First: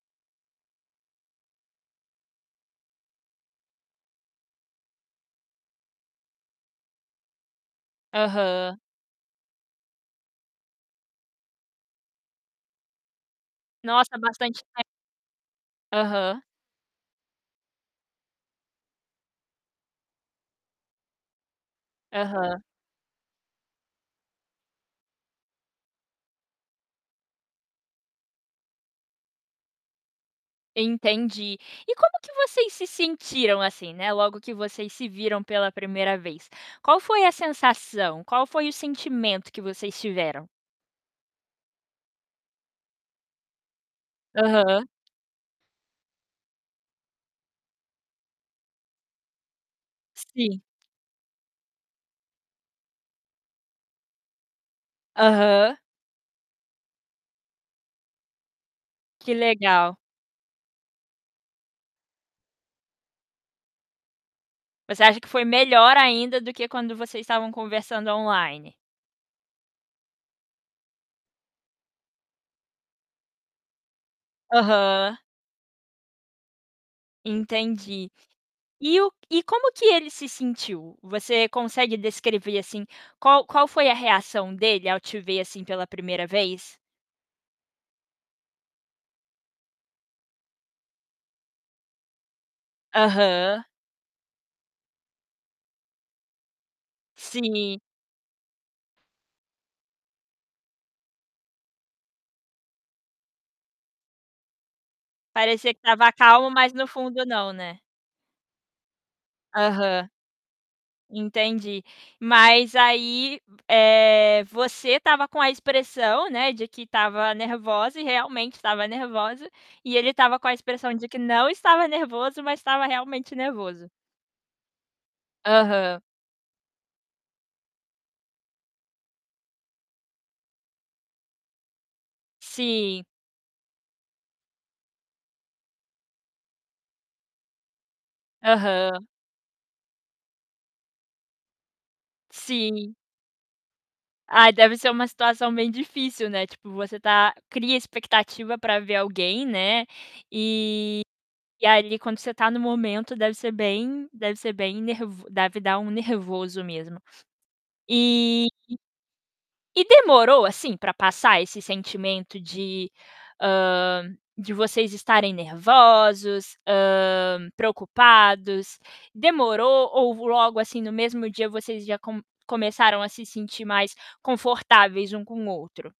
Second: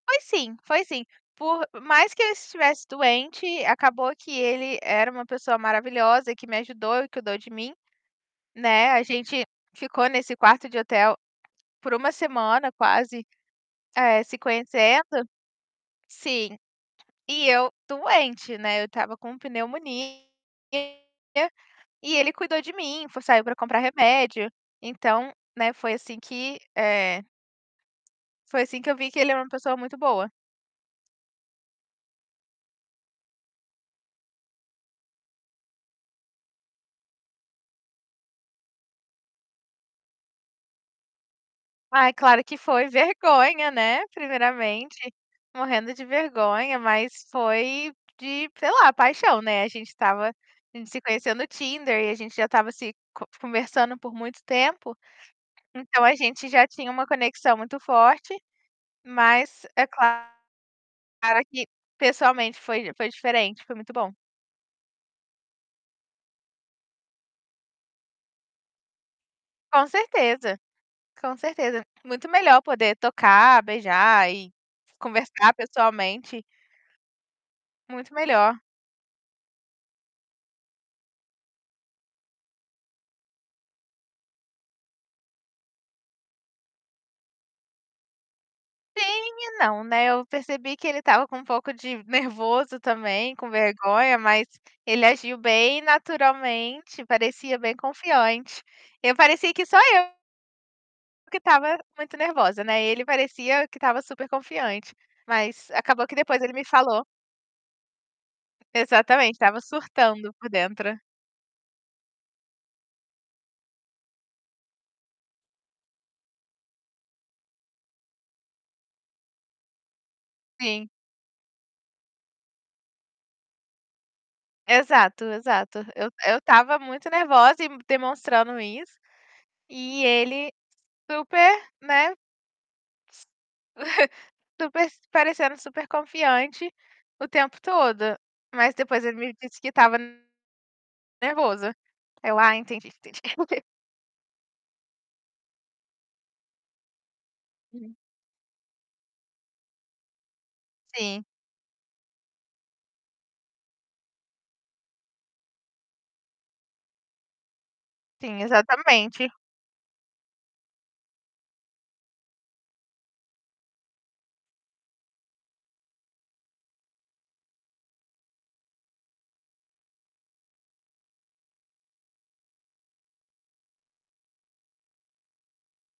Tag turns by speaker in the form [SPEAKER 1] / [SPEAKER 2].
[SPEAKER 1] Foi sim, foi sim, por mais que ele estivesse doente, acabou que ele era uma pessoa maravilhosa que me ajudou e cuidou de mim,
[SPEAKER 2] Aham.
[SPEAKER 1] né, a gente ficou nesse quarto de hotel, por 1 semana quase,
[SPEAKER 2] Nossa
[SPEAKER 1] eh, se
[SPEAKER 2] bastante tem
[SPEAKER 1] conhecendo
[SPEAKER 2] Aham.
[SPEAKER 1] Sim, e eu doente, né, eu estava com pneumonia, e ele cuidou
[SPEAKER 2] Aham.
[SPEAKER 1] de mim, foi saiu para comprar remédio, então, né, foi assim que eh foi assim que eu vi que ele é uma pessoa muito boa.
[SPEAKER 2] Entendi. E como que vocês se sentiram assim, né, logo que vocês se viram pela 1º vez? Qual foi a sensação, qual foi o sentimento que vocês tiveram?
[SPEAKER 1] Ai, claro que foi vergonha, né,
[SPEAKER 2] Aham.
[SPEAKER 1] primeiramente, morrendo de vergonha mas foi de, sei lá, paixão, né, a gente estava
[SPEAKER 2] Sim.
[SPEAKER 1] a gente se conheceu no Tinder e a gente já estava se co conversando por muito tempo,
[SPEAKER 2] Aham.
[SPEAKER 1] então a gente já tinha uma conexão muito forte,
[SPEAKER 2] Que
[SPEAKER 1] mas é
[SPEAKER 2] legal.
[SPEAKER 1] claro que pessoalmente foi foi diferente, foi muito bom.
[SPEAKER 2] Você acha que foi melhor ainda do que quando vocês estavam conversando online?
[SPEAKER 1] Com certeza, com certeza, muito melhor poder tocar, beijar e
[SPEAKER 2] Aham.
[SPEAKER 1] conversar pessoalmente.
[SPEAKER 2] Entendi.
[SPEAKER 1] Muito melhor.
[SPEAKER 2] E o e como que ele se sentiu? Você consegue descrever assim, qual qual foi a reação dele ao te ver assim, pela primeira vez?
[SPEAKER 1] Sim e não, né, eu percebi que ele estava com um pouco de nervoso também, com
[SPEAKER 2] Aham.
[SPEAKER 1] vergonha, mas ele agiu bem naturalmente, parecia bem
[SPEAKER 2] Sim.
[SPEAKER 1] confiante. Eu parecia que só eu que estava muito nervosa, né, ele parecia que estava super confiante, mas
[SPEAKER 2] Parecia que
[SPEAKER 1] acabou
[SPEAKER 2] estava
[SPEAKER 1] que depois
[SPEAKER 2] calmo,
[SPEAKER 1] ele me
[SPEAKER 2] mas no
[SPEAKER 1] falou
[SPEAKER 2] fundo não, né.
[SPEAKER 1] Exatamente, estava
[SPEAKER 2] Aham.
[SPEAKER 1] surtando por dentro.
[SPEAKER 2] Entendi. Mas aí, eh, você estava com a expressão, né, de que estava nervosa e realmente estava nervosa, e ele estava com a
[SPEAKER 1] Sim.
[SPEAKER 2] expressão de que não estava nervoso, mas estava realmente nervoso.
[SPEAKER 1] Exato, exato,
[SPEAKER 2] Aham.
[SPEAKER 1] eu eu estava muito nervosa e demonstrando isso, e ele super, né,
[SPEAKER 2] Sim.
[SPEAKER 1] super se parecendo super confiante o tempo todo, mas depois
[SPEAKER 2] Aham.
[SPEAKER 1] ele me disse que estava, nervoso. Eu: "Ah entendi,
[SPEAKER 2] Sim.
[SPEAKER 1] entendi". [unintelligible]
[SPEAKER 2] Ai, deve ser uma situação bem difícil, né, tipo você tá cria
[SPEAKER 1] Uhum.
[SPEAKER 2] expectativa para ver alguém, né, e
[SPEAKER 1] Sim.
[SPEAKER 2] e ali quando você tá no momento deve ser bem deve ser bem ner deve dar um nervoso mesmo.
[SPEAKER 1] Sim,
[SPEAKER 2] e
[SPEAKER 1] exatamente.
[SPEAKER 2] demorou assim, pra passar esse sentimento de hã, vocês estarem nervosos? Hã, preocupados? Demorou? Ou logo assim, no mesmo dia vocês já com começaram a se sentir mais confortáveis um com o outro?